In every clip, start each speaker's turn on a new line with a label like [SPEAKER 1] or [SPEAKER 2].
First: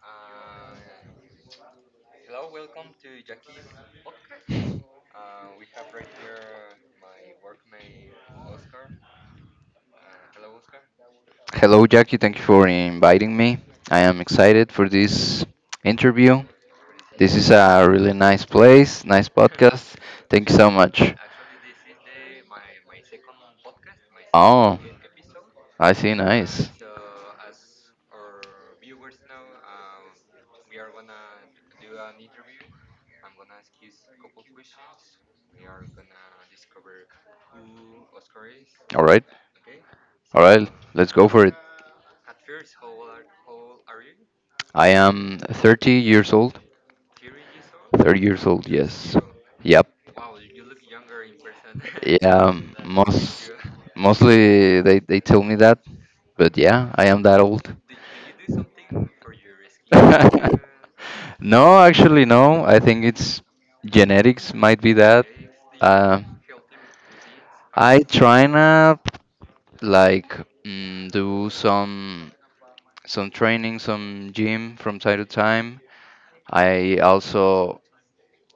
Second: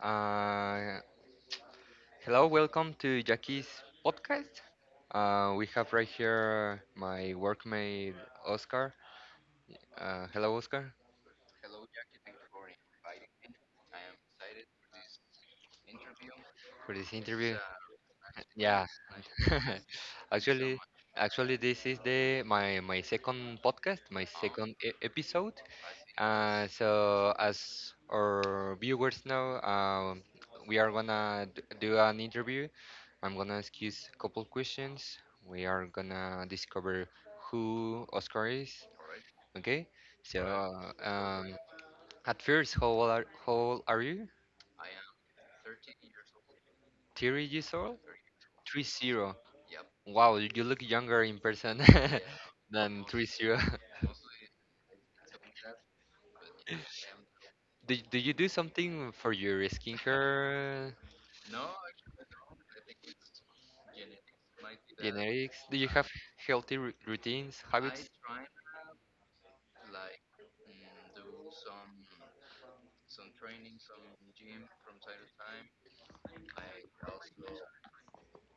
[SPEAKER 1] Uh, Hello, welcome to Jackie's podcast. We have right here my workmate Oscar. Hello, Oscar,
[SPEAKER 2] Hello, Jackie. Thank you for inviting me. I am excited for this interview.
[SPEAKER 1] for this
[SPEAKER 2] This is
[SPEAKER 1] interview.
[SPEAKER 2] a really nice
[SPEAKER 1] Yeah,
[SPEAKER 2] place, nice podcast. Thank you so
[SPEAKER 1] actually,
[SPEAKER 2] much.
[SPEAKER 1] actually, this is the my my second podcast, my second
[SPEAKER 2] Oh,
[SPEAKER 1] episode.
[SPEAKER 2] I see.
[SPEAKER 1] Uh,
[SPEAKER 2] Nice.
[SPEAKER 1] so as our viewers know, we are gonna do an interview. I'm gonna ask you a couple questions. We are gonna discover who Oscar is.
[SPEAKER 2] All right.
[SPEAKER 1] Okay.
[SPEAKER 2] All
[SPEAKER 1] So,
[SPEAKER 2] right.
[SPEAKER 1] alright.
[SPEAKER 2] Let's go for it.
[SPEAKER 1] At first, how old are you?
[SPEAKER 2] I am 30 years old.
[SPEAKER 1] 30 years old?
[SPEAKER 2] 30 years old,
[SPEAKER 1] Three
[SPEAKER 2] yes.
[SPEAKER 1] zero.
[SPEAKER 2] Yep.
[SPEAKER 1] Wow, you look younger in person. Yeah,
[SPEAKER 2] Yeah,
[SPEAKER 1] than three
[SPEAKER 2] most
[SPEAKER 1] zero.
[SPEAKER 2] mostly they tell me that, but yeah, I am that old.
[SPEAKER 1] Do you do something for your skincare?
[SPEAKER 2] No, actually, no. I think it's genetics might be
[SPEAKER 1] Yeah.
[SPEAKER 2] that.
[SPEAKER 1] Genetics? Do you Have
[SPEAKER 2] Uh,
[SPEAKER 1] healthy routines,
[SPEAKER 2] I
[SPEAKER 1] habits?
[SPEAKER 2] try to like do some training, some gym from time to time. I also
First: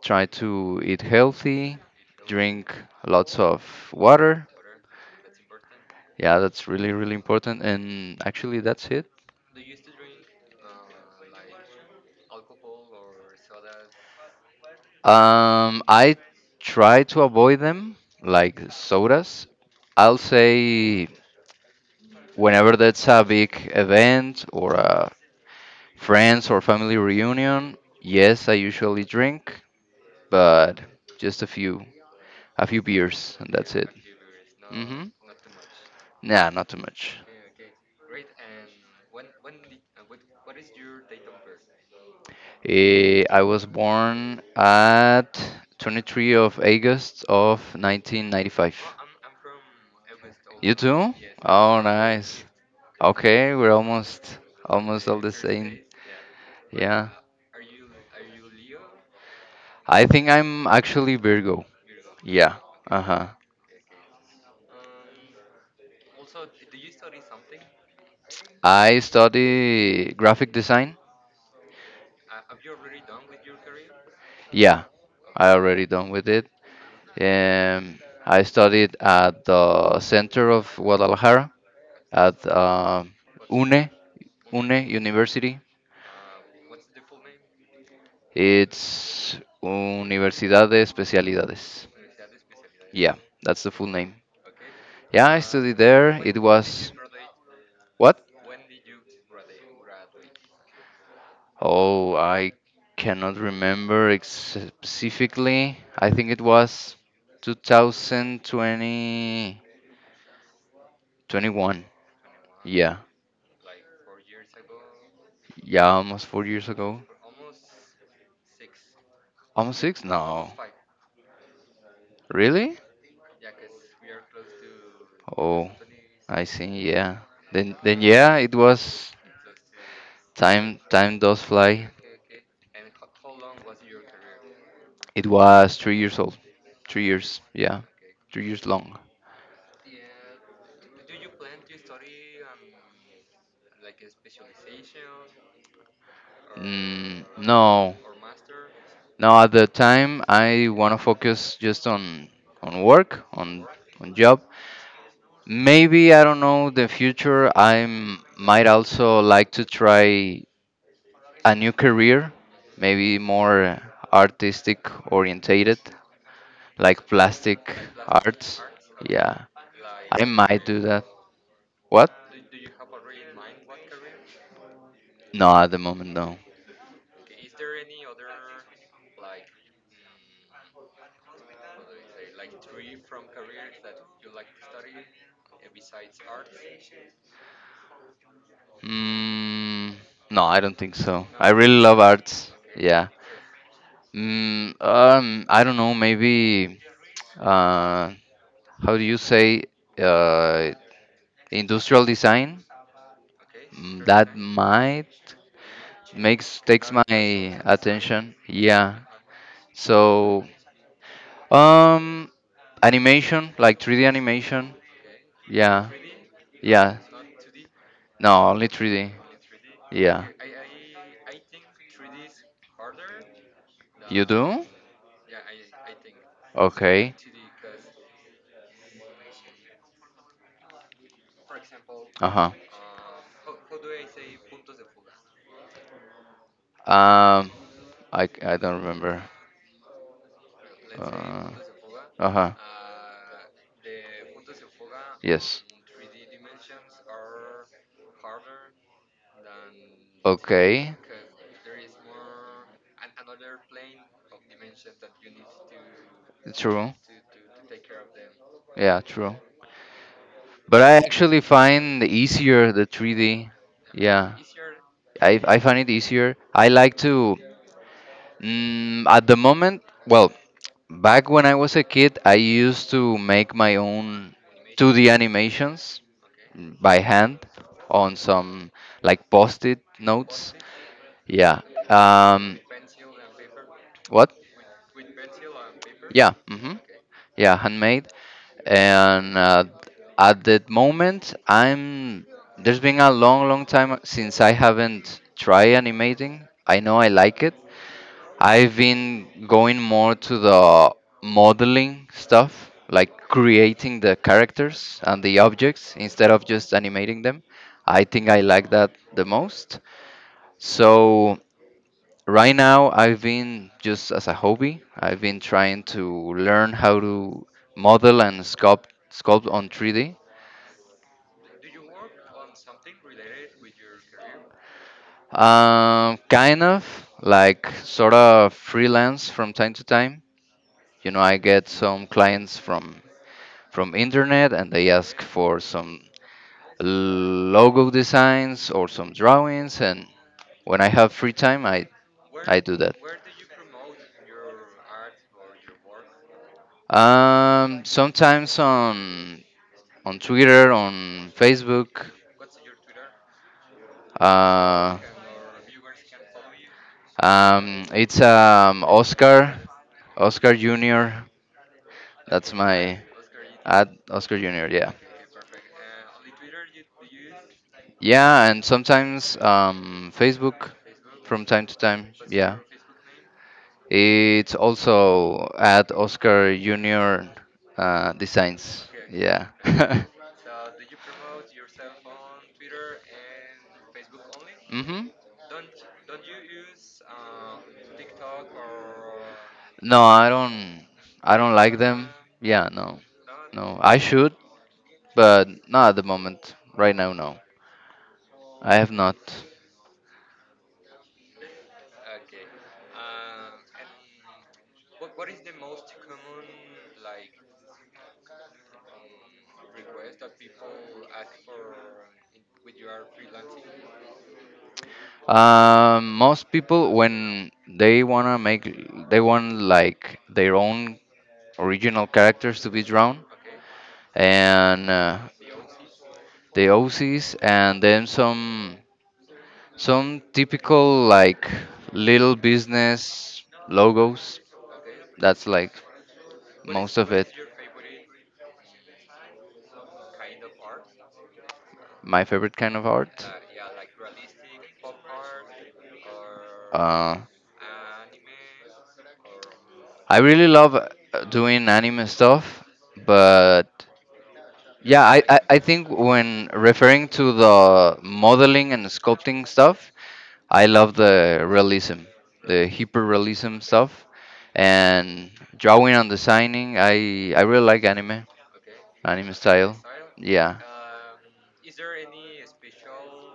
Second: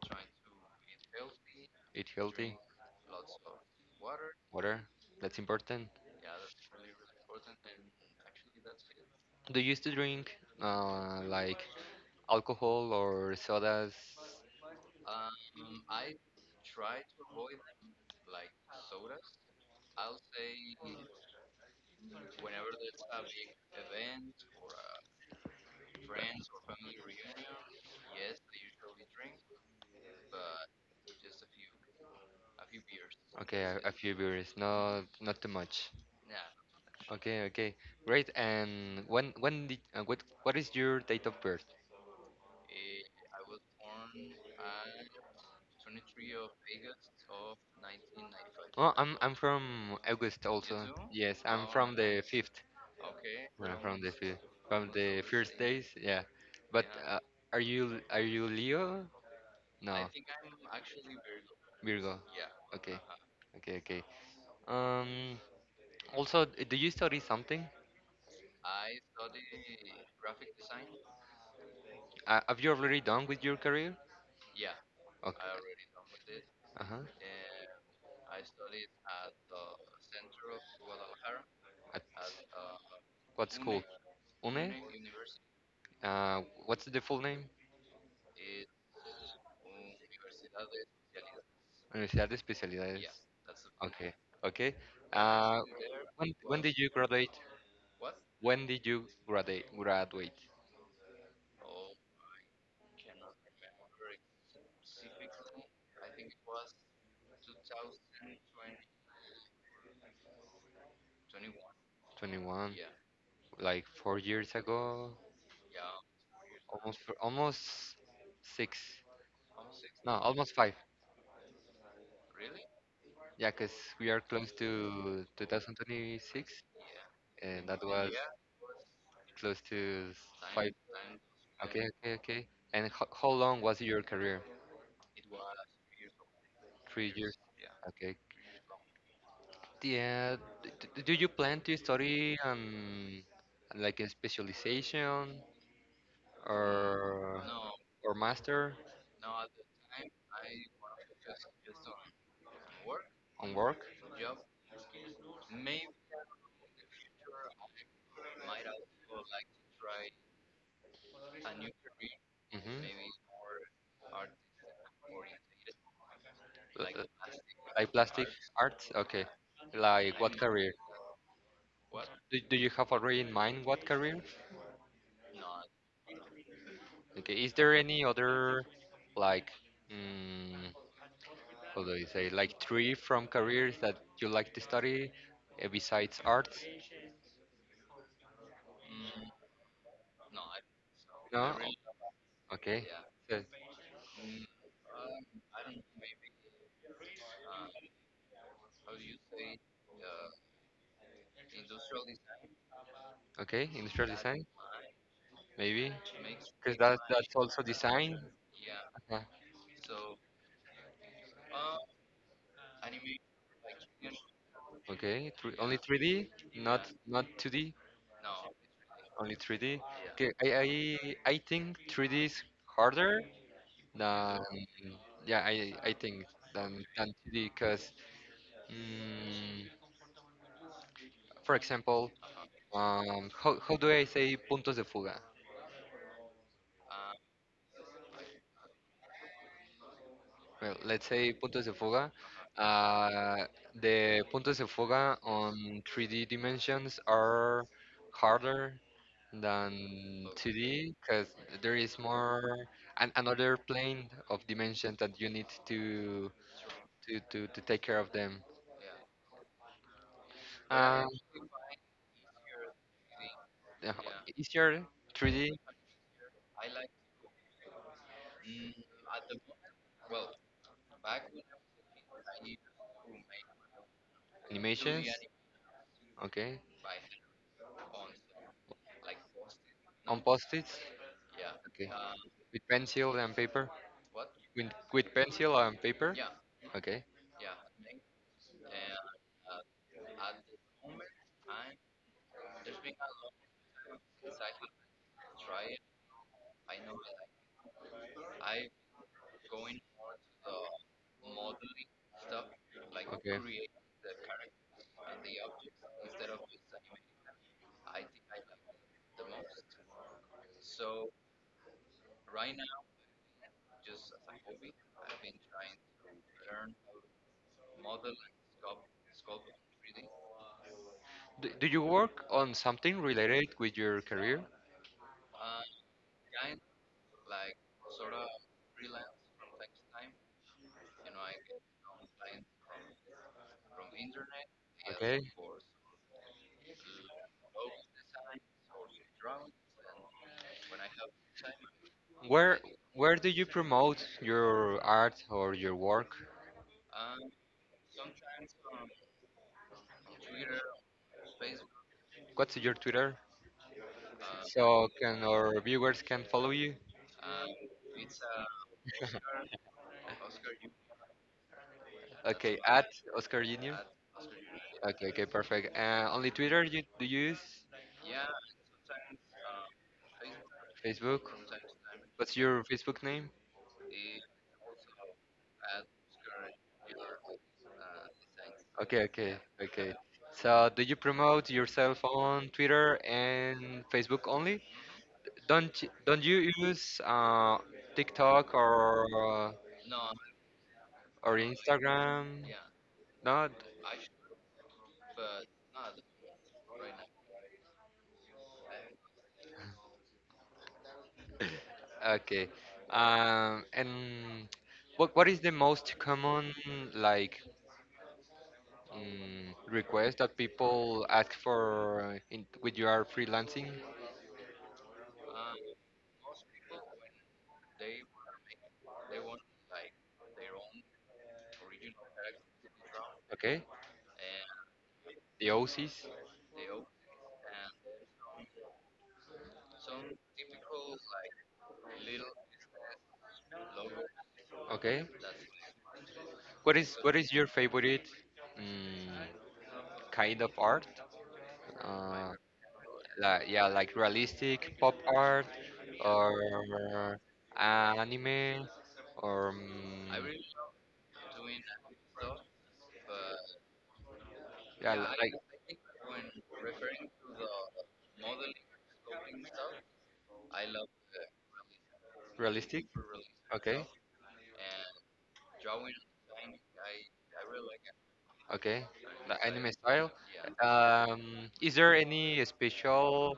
[SPEAKER 2] try to eat healthy,
[SPEAKER 1] Eat healthy,
[SPEAKER 2] drink lots of water.
[SPEAKER 1] water. That's important.
[SPEAKER 2] Yeah, that's really, really important. And actually, that's it.
[SPEAKER 1] Do you used to drink like alcohol or sodas?
[SPEAKER 2] I try to avoid them, like sodas. I'll say whenever that's a big event or a friends or family reunion, yes, I usually drink, but just a few, beers, and
[SPEAKER 1] Okay,
[SPEAKER 2] that's it.
[SPEAKER 1] a few beers, not
[SPEAKER 2] Mm-hmm.
[SPEAKER 1] not too much.
[SPEAKER 2] Nah, not too much.
[SPEAKER 1] Okay, okay, great. And when did what is your date of birth?
[SPEAKER 2] I was born at 23rd of August of 1995.
[SPEAKER 1] Oh, I'm from August
[SPEAKER 2] You
[SPEAKER 1] also.
[SPEAKER 2] too?
[SPEAKER 1] Yes, I'm
[SPEAKER 2] Oh,
[SPEAKER 1] from the
[SPEAKER 2] nice.
[SPEAKER 1] fifth.
[SPEAKER 2] Okay, we're
[SPEAKER 1] Yeah, from the
[SPEAKER 2] almost
[SPEAKER 1] fifth, from
[SPEAKER 2] almost all
[SPEAKER 1] the
[SPEAKER 2] the
[SPEAKER 1] first
[SPEAKER 2] same.
[SPEAKER 1] days. Yeah, but
[SPEAKER 2] Yeah.
[SPEAKER 1] are you Leo? No,
[SPEAKER 2] I think I'm actually Virgo.
[SPEAKER 1] Virgo.
[SPEAKER 2] Yeah.
[SPEAKER 1] Okay,
[SPEAKER 2] Uh-huh.
[SPEAKER 1] okay, okay. Um, Also, do you study something?
[SPEAKER 2] I study graphic design.
[SPEAKER 1] Have you already done with your career?
[SPEAKER 2] Yeah. I already
[SPEAKER 1] Okay.
[SPEAKER 2] done with it.
[SPEAKER 1] Uh huh.
[SPEAKER 2] I studied at the center of Guadalajara
[SPEAKER 1] At
[SPEAKER 2] at
[SPEAKER 1] what
[SPEAKER 2] UNE,
[SPEAKER 1] school? UNE.
[SPEAKER 2] UNE University.
[SPEAKER 1] What's the full name?
[SPEAKER 2] It's Universidad de Especialidades.
[SPEAKER 1] Universidad de Especialidades.
[SPEAKER 2] Yeah, that's the full
[SPEAKER 1] Okay.
[SPEAKER 2] name.
[SPEAKER 1] Okay.
[SPEAKER 2] Yeah, I
[SPEAKER 1] Uh,
[SPEAKER 2] studied there.
[SPEAKER 1] when
[SPEAKER 2] It
[SPEAKER 1] when did you
[SPEAKER 2] was
[SPEAKER 1] graduate?
[SPEAKER 2] what?
[SPEAKER 1] When did you graduate? Graduate?
[SPEAKER 2] Oh, I cannot remember specifically. I think it was 2020, 21.
[SPEAKER 1] 21.
[SPEAKER 2] Yeah.
[SPEAKER 1] Like 4 years ago.
[SPEAKER 2] Yeah, almost 4 years
[SPEAKER 1] Almost
[SPEAKER 2] ago.
[SPEAKER 1] almost six.
[SPEAKER 2] Almost six?
[SPEAKER 1] No, almost
[SPEAKER 2] No.
[SPEAKER 1] five.
[SPEAKER 2] Really?
[SPEAKER 1] Yeah, cause we are close to
[SPEAKER 2] Oh, I
[SPEAKER 1] 2026,
[SPEAKER 2] see. Yeah.
[SPEAKER 1] and
[SPEAKER 2] Then,
[SPEAKER 1] that
[SPEAKER 2] then
[SPEAKER 1] was
[SPEAKER 2] yeah, it was
[SPEAKER 1] close to five.
[SPEAKER 2] time. Time does
[SPEAKER 1] Okay,
[SPEAKER 2] fly.
[SPEAKER 1] okay, okay. And ho how long was your career?
[SPEAKER 2] It was 3 years old. Three
[SPEAKER 1] 3 years.
[SPEAKER 2] years. Yeah.
[SPEAKER 1] Okay.
[SPEAKER 2] 3 years long.
[SPEAKER 1] Yeah. Do you plan to study like a specialization
[SPEAKER 2] Mm,
[SPEAKER 1] or
[SPEAKER 2] no,
[SPEAKER 1] or master
[SPEAKER 2] no. At the time, I want to focus just on work,
[SPEAKER 1] on
[SPEAKER 2] on
[SPEAKER 1] work?
[SPEAKER 2] job. Maybe I don't know the future. I might also like to try a new career, maybe
[SPEAKER 1] Mm-hmm.
[SPEAKER 2] more artistic orientated,
[SPEAKER 1] Like
[SPEAKER 2] like plastic
[SPEAKER 1] like plastic
[SPEAKER 2] arts.
[SPEAKER 1] arts? Okay.
[SPEAKER 2] Yeah,
[SPEAKER 1] Like
[SPEAKER 2] I
[SPEAKER 1] what
[SPEAKER 2] might
[SPEAKER 1] career?
[SPEAKER 2] do that. What?
[SPEAKER 1] Do you have already in mind what career?
[SPEAKER 2] No, at the moment, no.
[SPEAKER 1] Okay. Is there any other like mm, how do you say like three from careers that you like to study besides arts?
[SPEAKER 2] Mm, no, I don't think so. I
[SPEAKER 1] No?
[SPEAKER 2] really love arts.
[SPEAKER 1] Okay.
[SPEAKER 2] Yeah.
[SPEAKER 1] So-
[SPEAKER 2] I don't know, maybe uh, how do you say uh, industrial design?
[SPEAKER 1] okay,
[SPEAKER 2] Mm,
[SPEAKER 1] industrial
[SPEAKER 2] That
[SPEAKER 1] design,
[SPEAKER 2] might
[SPEAKER 1] maybe.
[SPEAKER 2] makes
[SPEAKER 1] Because
[SPEAKER 2] takes
[SPEAKER 1] that's
[SPEAKER 2] my
[SPEAKER 1] also design.
[SPEAKER 2] attention. Yeah.
[SPEAKER 1] Uh-huh.
[SPEAKER 2] So, um, animation, like 3D animation.
[SPEAKER 1] Okay, only
[SPEAKER 2] Yeah.
[SPEAKER 1] 3D, not
[SPEAKER 2] Yeah.
[SPEAKER 1] not 2D,
[SPEAKER 2] No, only 3D.
[SPEAKER 1] only 3D.
[SPEAKER 2] Yeah.
[SPEAKER 1] Okay, I think 3D is harder
[SPEAKER 2] You
[SPEAKER 1] than,
[SPEAKER 2] do?
[SPEAKER 1] yeah, I think than
[SPEAKER 2] Okay.
[SPEAKER 1] 2D because, mm, for example,
[SPEAKER 2] Uh-huh.
[SPEAKER 1] how do I say puntos de fuga?
[SPEAKER 2] Um, I don't remember.
[SPEAKER 1] Well, let's say
[SPEAKER 2] Uh,
[SPEAKER 1] Puntos de Fuga.
[SPEAKER 2] uh-huh.
[SPEAKER 1] Uh, the Puntos de Fuga
[SPEAKER 2] Yes.
[SPEAKER 1] on 3D dimensions are harder than
[SPEAKER 2] Okay.
[SPEAKER 1] 2D because there is more another plane of dimensions that you need
[SPEAKER 2] True.
[SPEAKER 1] to take care of them.
[SPEAKER 2] Yeah, true. But I
[SPEAKER 1] Um,
[SPEAKER 2] actually find easier the 3D. Yeah.
[SPEAKER 1] the easier
[SPEAKER 2] I,
[SPEAKER 1] 3D
[SPEAKER 2] I find it easier. I like to, at the moment, well, back when I was a kid, I used to make my own
[SPEAKER 1] animations,
[SPEAKER 2] 2D animations.
[SPEAKER 1] okay.
[SPEAKER 2] Mm, by hand on some like post-it
[SPEAKER 1] On
[SPEAKER 2] notes.
[SPEAKER 1] post-its,
[SPEAKER 2] Yeah.
[SPEAKER 1] okay.
[SPEAKER 2] Um,
[SPEAKER 1] With pencil and paper,
[SPEAKER 2] what?
[SPEAKER 1] with pencil and paper,
[SPEAKER 2] Yeah,
[SPEAKER 1] okay,
[SPEAKER 2] yeah, handmade. And at that moment, I'm there's been a long, long time since I haven't tried animating. I know I like it, I've been going more to the modeling stuff, like
[SPEAKER 1] okay.
[SPEAKER 2] creating the characters and the objects instead of just animating them. I think I like that the most. So right now I've been just as a hobby, I've been trying to learn how to model and sculpt on 3D.
[SPEAKER 1] Do you work on something related with your career?
[SPEAKER 2] Kind of like sort of freelance from time to time. You know, I get some clients from internet and they ask
[SPEAKER 1] Okay.
[SPEAKER 2] for some logo designs or some drawings, and when I have free time I
[SPEAKER 1] Where
[SPEAKER 2] do that.
[SPEAKER 1] where do you promote your art or your work?
[SPEAKER 2] Sometimes on Twitter, on Facebook.
[SPEAKER 1] What's your Twitter? So
[SPEAKER 2] uh
[SPEAKER 1] can our viewers can follow you?
[SPEAKER 2] it's Oscar Jr. That's
[SPEAKER 1] Okay, at
[SPEAKER 2] my
[SPEAKER 1] Oscar Junior.
[SPEAKER 2] ad Oscar Jr. Yeah.
[SPEAKER 1] Okay, okay, perfect. Only Twitter you do you use?
[SPEAKER 2] Yeah, and sometimes Facebook
[SPEAKER 1] Facebook?
[SPEAKER 2] from time to time.
[SPEAKER 1] What's
[SPEAKER 2] Yeah.
[SPEAKER 1] your Facebook name?
[SPEAKER 2] It's also at Oscar Junior Designs.
[SPEAKER 1] Okay, okay,
[SPEAKER 2] Yeah.
[SPEAKER 1] okay. So do you promote yourself on Twitter and Facebook only?
[SPEAKER 2] hmm
[SPEAKER 1] Don't don't you use TikTok or
[SPEAKER 2] No, I don't. I don't like them.
[SPEAKER 1] Instagram?
[SPEAKER 2] Yeah, no,
[SPEAKER 1] Not
[SPEAKER 2] no. I should, but not at the moment. Right now, no. I have not.
[SPEAKER 1] okay. And what is the most common like request that people ask for when you are freelancing?
[SPEAKER 2] Most people when they wanna make, they want like their own original characters to be drawn,
[SPEAKER 1] Okay,
[SPEAKER 2] and
[SPEAKER 1] the OCs.
[SPEAKER 2] the OCs and then some. Some typical like little business logos.
[SPEAKER 1] Okay,
[SPEAKER 2] That's like most of
[SPEAKER 1] what is
[SPEAKER 2] it.
[SPEAKER 1] your favorite mm, kind of art?
[SPEAKER 2] My
[SPEAKER 1] Uh,
[SPEAKER 2] favorite kind of art.
[SPEAKER 1] like yeah, like realistic pop art or
[SPEAKER 2] Uh,
[SPEAKER 1] anime or um,
[SPEAKER 2] I really love doing anime stuff, but
[SPEAKER 1] yeah,
[SPEAKER 2] yeah, I,
[SPEAKER 1] like
[SPEAKER 2] I, I think when referring to the modeling and sculpting stuff, I love the realism, the
[SPEAKER 1] realistic.
[SPEAKER 2] hyperrealism
[SPEAKER 1] Okay,
[SPEAKER 2] stuff, and drawing and designing. I really like anime,
[SPEAKER 1] okay, the
[SPEAKER 2] anime
[SPEAKER 1] anime
[SPEAKER 2] style.
[SPEAKER 1] style.
[SPEAKER 2] Yeah.
[SPEAKER 1] Is there any special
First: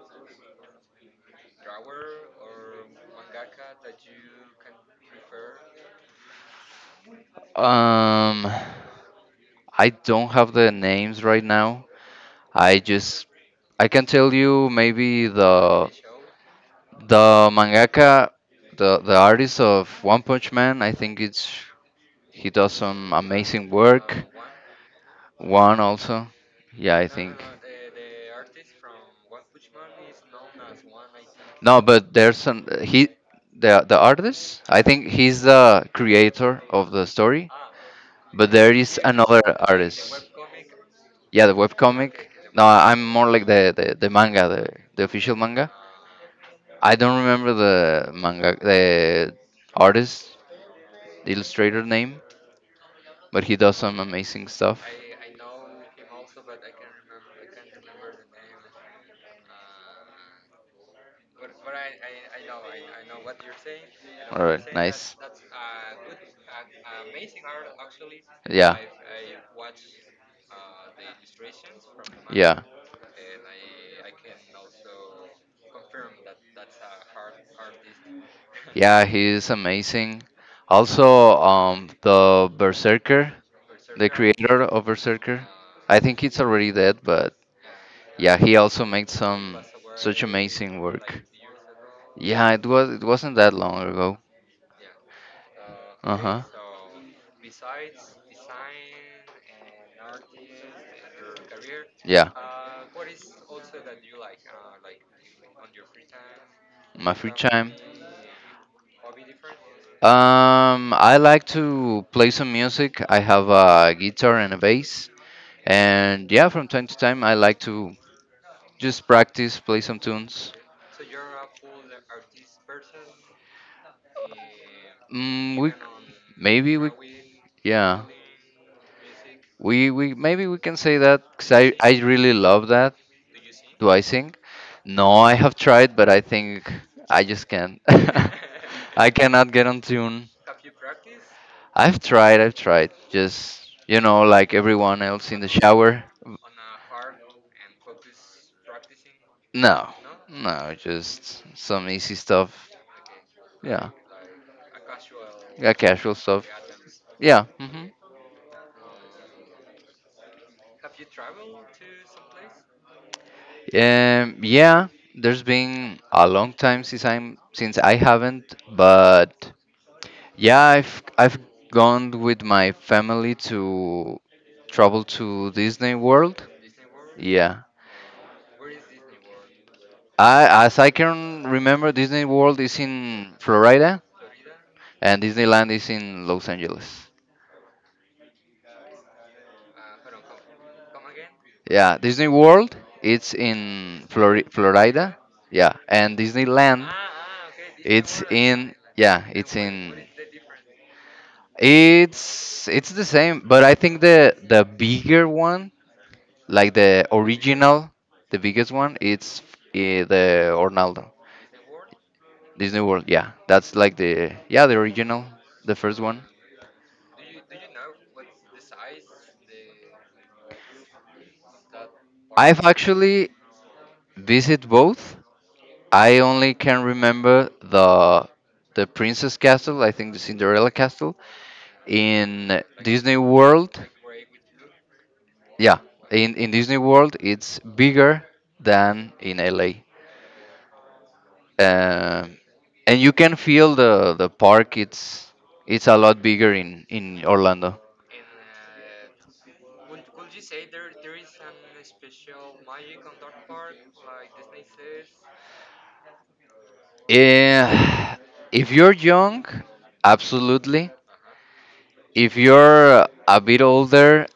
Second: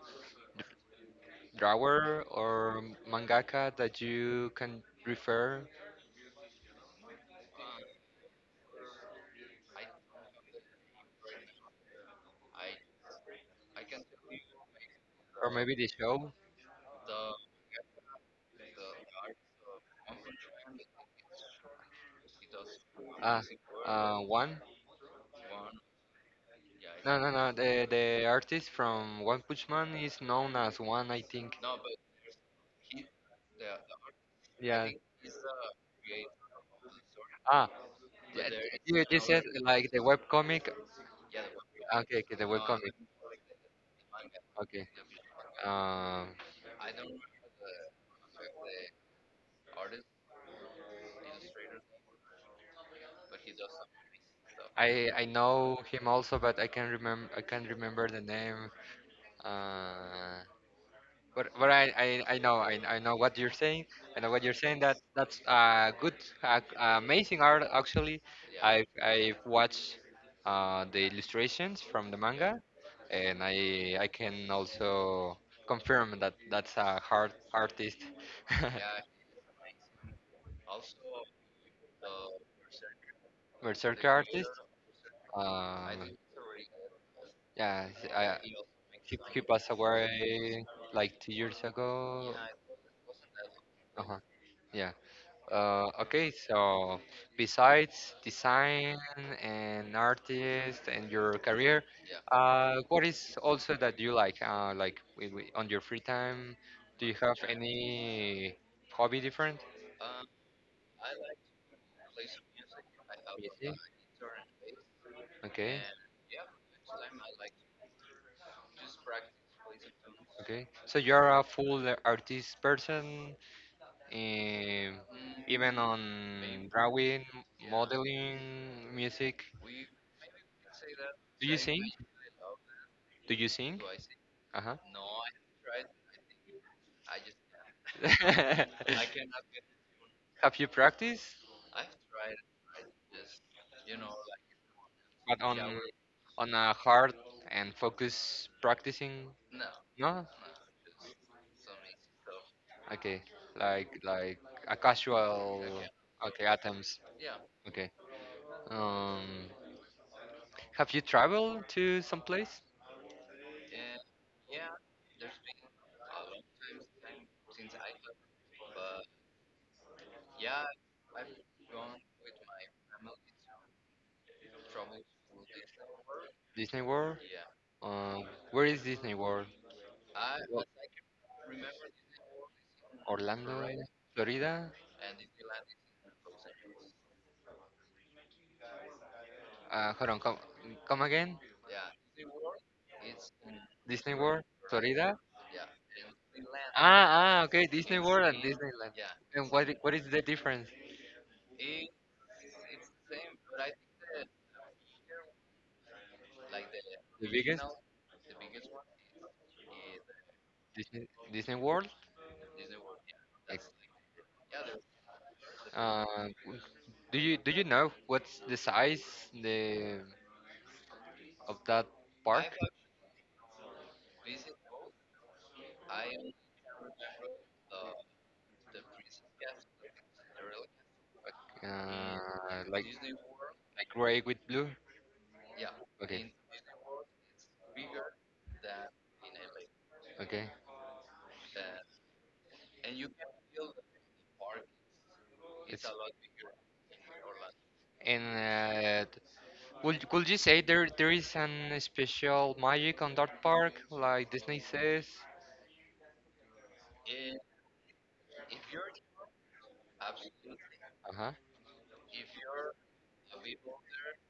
[SPEAKER 1] drawer or mangaka that you can refer,
[SPEAKER 2] Um, I don't have the names right now. I just I can tell you maybe
[SPEAKER 1] or maybe the
[SPEAKER 2] the
[SPEAKER 1] show?
[SPEAKER 2] The mangaka, the artist of One Punch Man. I think it's he does some
[SPEAKER 1] Uh,
[SPEAKER 2] amazing work.
[SPEAKER 1] one.
[SPEAKER 2] One also, yeah, I
[SPEAKER 1] No, no,
[SPEAKER 2] think.
[SPEAKER 1] no. The artist from One Punch Man is known as One, I think.
[SPEAKER 2] No, but there's an he the artist. I
[SPEAKER 1] Yeah.
[SPEAKER 2] think he's the creator of the story,
[SPEAKER 1] think
[SPEAKER 2] but
[SPEAKER 1] Yeah,
[SPEAKER 2] there is
[SPEAKER 1] you, you
[SPEAKER 2] another
[SPEAKER 1] said like the
[SPEAKER 2] artist.
[SPEAKER 1] webcomic.
[SPEAKER 2] Yeah, the
[SPEAKER 1] Okay,
[SPEAKER 2] webcomic.
[SPEAKER 1] okay, the
[SPEAKER 2] No,
[SPEAKER 1] webcomic.
[SPEAKER 2] I'm more like the manga, the
[SPEAKER 1] Okay.
[SPEAKER 2] the official manga.
[SPEAKER 1] Um,
[SPEAKER 2] I don't remember the manga, the artist, illustrator name, but he does some amazing stuff.
[SPEAKER 1] I know him also, but I can't remember. I can't remember the name. Uh, but but I, I know I know what you're saying. I know
[SPEAKER 2] All
[SPEAKER 1] what you're
[SPEAKER 2] right,
[SPEAKER 1] saying. That
[SPEAKER 2] nice.
[SPEAKER 1] that's good, amazing art actually.
[SPEAKER 2] Yeah,
[SPEAKER 1] I watched the illustrations from the manga,
[SPEAKER 2] yeah,
[SPEAKER 1] and I can also confirm that that's a hard artist,
[SPEAKER 2] yeah. He is amazing. Also, the Berserker, the
[SPEAKER 1] berserker artist.
[SPEAKER 2] creator of Berserker.
[SPEAKER 1] Uh,
[SPEAKER 2] I think it's already dead, but
[SPEAKER 1] yeah, s-
[SPEAKER 2] yeah,
[SPEAKER 1] I,
[SPEAKER 2] he also made
[SPEAKER 1] he
[SPEAKER 2] some
[SPEAKER 1] passed
[SPEAKER 2] such
[SPEAKER 1] away
[SPEAKER 2] amazing work.
[SPEAKER 1] like 2 years ago.
[SPEAKER 2] Yeah, it wasn't that long ago.
[SPEAKER 1] Uh-huh, yeah. Okay,
[SPEAKER 2] Uh-huh.
[SPEAKER 1] so besides design and artist and your career,
[SPEAKER 2] Yeah,
[SPEAKER 1] what is also that you like? On your free time, do
[SPEAKER 2] my
[SPEAKER 1] you
[SPEAKER 2] free
[SPEAKER 1] have
[SPEAKER 2] time.
[SPEAKER 1] any hobby different?
[SPEAKER 2] I like to play some music. I have a guitar and a bass,
[SPEAKER 1] Okay,
[SPEAKER 2] and yeah, from time to time I like to just practice, play some tunes.
[SPEAKER 1] okay. So you're a full artist person, um,
[SPEAKER 2] Mm, we
[SPEAKER 1] even on
[SPEAKER 2] maybe we,
[SPEAKER 1] drawing,
[SPEAKER 2] yeah.
[SPEAKER 1] modeling, music.
[SPEAKER 2] We maybe we can say that because
[SPEAKER 1] Do you
[SPEAKER 2] I
[SPEAKER 1] sing?
[SPEAKER 2] I really love that.
[SPEAKER 1] Do you sing?
[SPEAKER 2] Do I sing?
[SPEAKER 1] Uh huh.
[SPEAKER 2] No, I have tried, but I think I just can't. I cannot get on tune.
[SPEAKER 1] Have you practiced?
[SPEAKER 2] I've tried, I've tried. Just like everyone else in
[SPEAKER 1] But
[SPEAKER 2] the
[SPEAKER 1] on
[SPEAKER 2] shower.
[SPEAKER 1] a hard and focus practicing?
[SPEAKER 2] No,
[SPEAKER 1] No.
[SPEAKER 2] no, just some easy stuff.
[SPEAKER 1] Okay.
[SPEAKER 2] Yeah,
[SPEAKER 1] Like a casual.
[SPEAKER 2] yeah, casual stuff.
[SPEAKER 1] Okay, atoms.
[SPEAKER 2] Yeah.
[SPEAKER 1] Okay. Um, have you traveled to some place?
[SPEAKER 2] Yeah, there's been a long time since I haven't, but yeah, I've gone with my family to travel to Disney World.
[SPEAKER 1] Disney World.
[SPEAKER 2] Yeah.
[SPEAKER 1] Um, where is Disney World?
[SPEAKER 2] I
[SPEAKER 1] Wo-
[SPEAKER 2] as I can remember, Disney World is in
[SPEAKER 1] Orlando,
[SPEAKER 2] Florida
[SPEAKER 1] Florida.
[SPEAKER 2] and Disneyland is in Los Angeles.
[SPEAKER 1] Hold on, come again.
[SPEAKER 2] Yeah, Disney World, it's in
[SPEAKER 1] Disney World,
[SPEAKER 2] Florida.
[SPEAKER 1] Florida.
[SPEAKER 2] Yeah, and Disneyland,
[SPEAKER 1] Ah, ah, okay. Disney
[SPEAKER 2] it's
[SPEAKER 1] World and
[SPEAKER 2] in,
[SPEAKER 1] Disneyland.
[SPEAKER 2] yeah, it's
[SPEAKER 1] And
[SPEAKER 2] in,
[SPEAKER 1] what is the difference?
[SPEAKER 2] it's, it's the same, but I think the bigger one, like the
[SPEAKER 1] The biggest
[SPEAKER 2] original, the biggest one, it's the Orlando.
[SPEAKER 1] Disney World.
[SPEAKER 2] Disney World, yeah. That's like the, yeah, the original, the first
[SPEAKER 1] Uh,
[SPEAKER 2] one.
[SPEAKER 1] do you know what's the size the of that park?
[SPEAKER 2] I've actually visited both. I only can remember the Princess Castle, I think the Cinderella Castle in
[SPEAKER 1] Uh, like
[SPEAKER 2] Disney World.
[SPEAKER 1] like gray with blue.
[SPEAKER 2] Yeah, in
[SPEAKER 1] Okay,
[SPEAKER 2] Disney World it's bigger than in LA.
[SPEAKER 1] okay.
[SPEAKER 2] Um and you can feel the park. It's a lot bigger in Orlando.
[SPEAKER 1] And would could you say there is an special magic on that park like Disney says?
[SPEAKER 2] Eh, if you're young, absolutely.
[SPEAKER 1] Uh huh.
[SPEAKER 2] If you're a bit older,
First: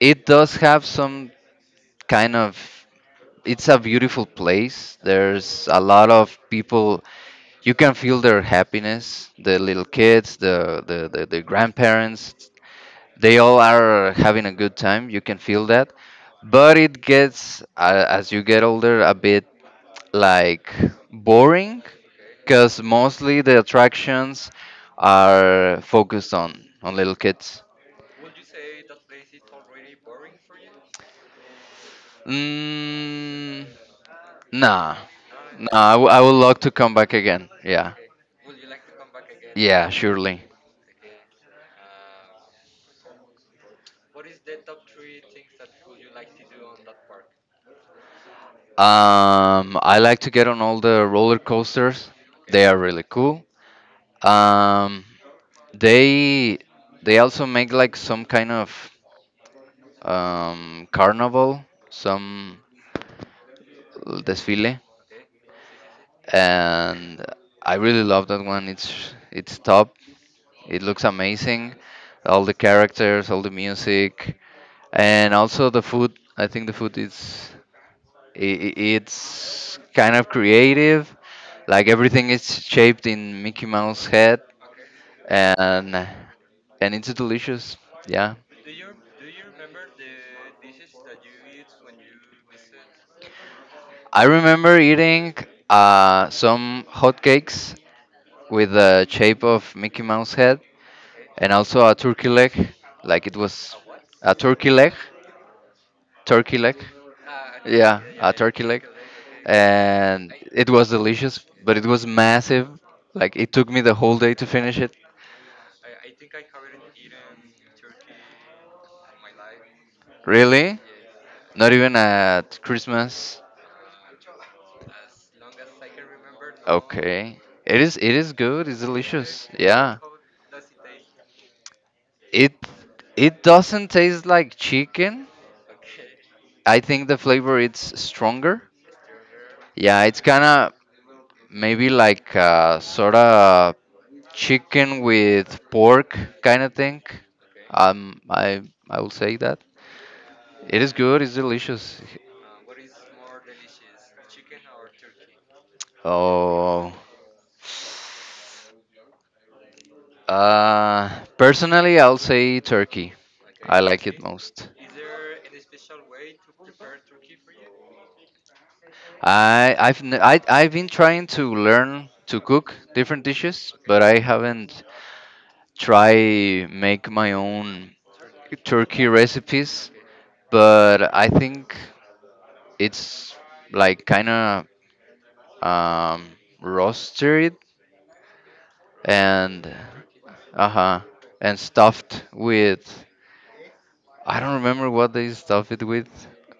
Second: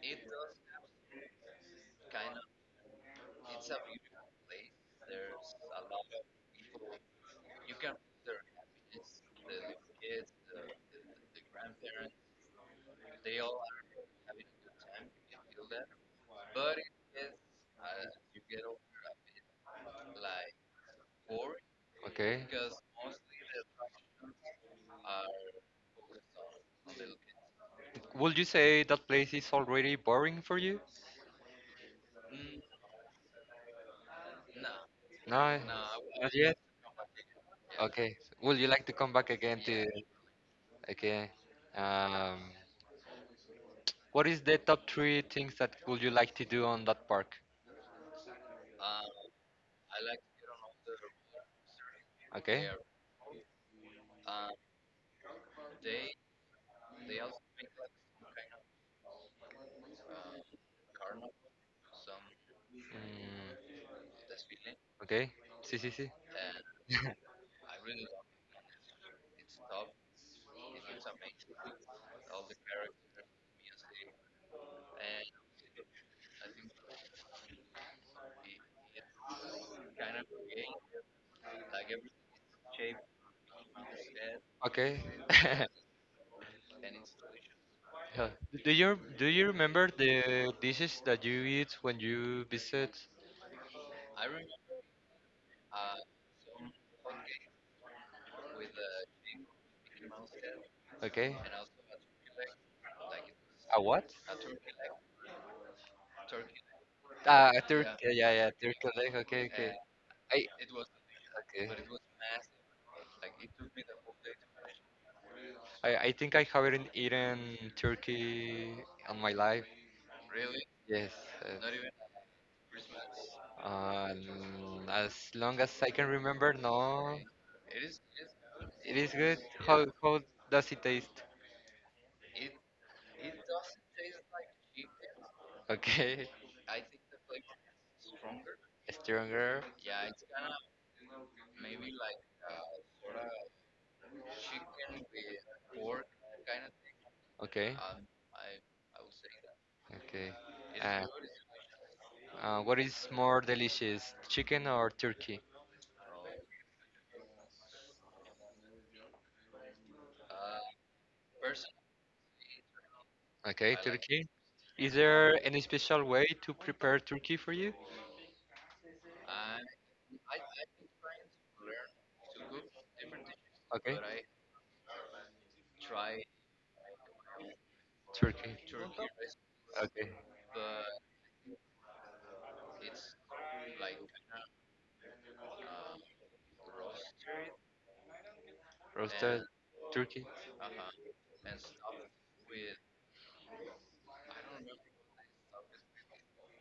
[SPEAKER 2] it does have some kind of. It's a beautiful place. There's a lot of people. You can feel their happiness. The little kids, the grandparents. They all are having a good time, you can feel that, but it gets, as you get older, a bit like boring,
[SPEAKER 1] Okay.
[SPEAKER 2] because mostly the attractions are focused on little kids.
[SPEAKER 1] Would you say that place is already boring for you?
[SPEAKER 2] mm, nah,
[SPEAKER 1] No,
[SPEAKER 2] nah, I
[SPEAKER 1] not
[SPEAKER 2] would
[SPEAKER 1] yet.
[SPEAKER 2] love to come back again, yeah.
[SPEAKER 1] Okay. Would you like to come back again to?
[SPEAKER 2] Yeah, surely.
[SPEAKER 1] Okay. Um, what is the top three things that would you like to do on that park?
[SPEAKER 2] I like to get on all the roller coasters. They
[SPEAKER 1] Okay.
[SPEAKER 2] are really cool. um They they also make like some kind of carnival, some
[SPEAKER 1] Mm,
[SPEAKER 2] desfile,
[SPEAKER 1] okay. Sí, sí, sí.
[SPEAKER 2] and I really love that one. It's top. It looks amazing. All the characters, all the music, and also the food. I think the food is, it's kind of creative. Like everything is shaped in Mickey Mouse head,
[SPEAKER 1] Okay.
[SPEAKER 2] and and it's delicious.
[SPEAKER 1] Yeah.
[SPEAKER 2] Yeah,
[SPEAKER 1] Do you remember the dishes that you eat when you visit?
[SPEAKER 2] I remember eating some hotcakes with the shape of Mickey Mouse head
[SPEAKER 1] Okay.
[SPEAKER 2] and also a turkey leg, like it was
[SPEAKER 1] A what?
[SPEAKER 2] a turkey leg, turkey leg,
[SPEAKER 1] Ah, a Turk.
[SPEAKER 2] yeah,
[SPEAKER 1] Yeah, yeah, yeah, Turkey leg. Okay, okay.
[SPEAKER 2] and
[SPEAKER 1] I
[SPEAKER 2] it was delicious,
[SPEAKER 1] okay.
[SPEAKER 2] but it was massive. Like it took me the whole day to finish it.
[SPEAKER 1] I think I haven't eaten turkey on my life.
[SPEAKER 2] Really?
[SPEAKER 1] Yes,
[SPEAKER 2] Not
[SPEAKER 1] yes.
[SPEAKER 2] even at Christmas.
[SPEAKER 1] As long as I can remember, no,
[SPEAKER 2] Okay. It is. It is good. It's
[SPEAKER 1] it is good.
[SPEAKER 2] delicious. Yeah.
[SPEAKER 1] How does it taste?
[SPEAKER 2] It it doesn't taste like chicken.
[SPEAKER 1] Okay,
[SPEAKER 2] I think the flavor it's stronger.
[SPEAKER 1] stronger.
[SPEAKER 2] Yeah, it's kind of maybe like sort of chicken with pork kind of thing.
[SPEAKER 1] Okay,
[SPEAKER 2] Um, I I will say that
[SPEAKER 1] okay.
[SPEAKER 2] it is
[SPEAKER 1] Uh,
[SPEAKER 2] good. It's delicious.
[SPEAKER 1] what is more delicious, chicken or turkey?
[SPEAKER 2] Oh, uh, personally, I'll say turkey.
[SPEAKER 1] Okay,
[SPEAKER 2] I like it
[SPEAKER 1] turkey.
[SPEAKER 2] most.
[SPEAKER 1] Is there any special way to prepare turkey for you?
[SPEAKER 2] I I've n- I I've been trying to learn to cook different dishes,
[SPEAKER 1] Okay,
[SPEAKER 2] but I haven't try make my own
[SPEAKER 1] turkey.
[SPEAKER 2] turkey recipes.
[SPEAKER 1] Okay,
[SPEAKER 2] But I think it's like kind of um, roasted,
[SPEAKER 1] roasted
[SPEAKER 2] and,
[SPEAKER 1] turkey.
[SPEAKER 2] uh huh, and stuffed with, I don't remember what they stuff it with,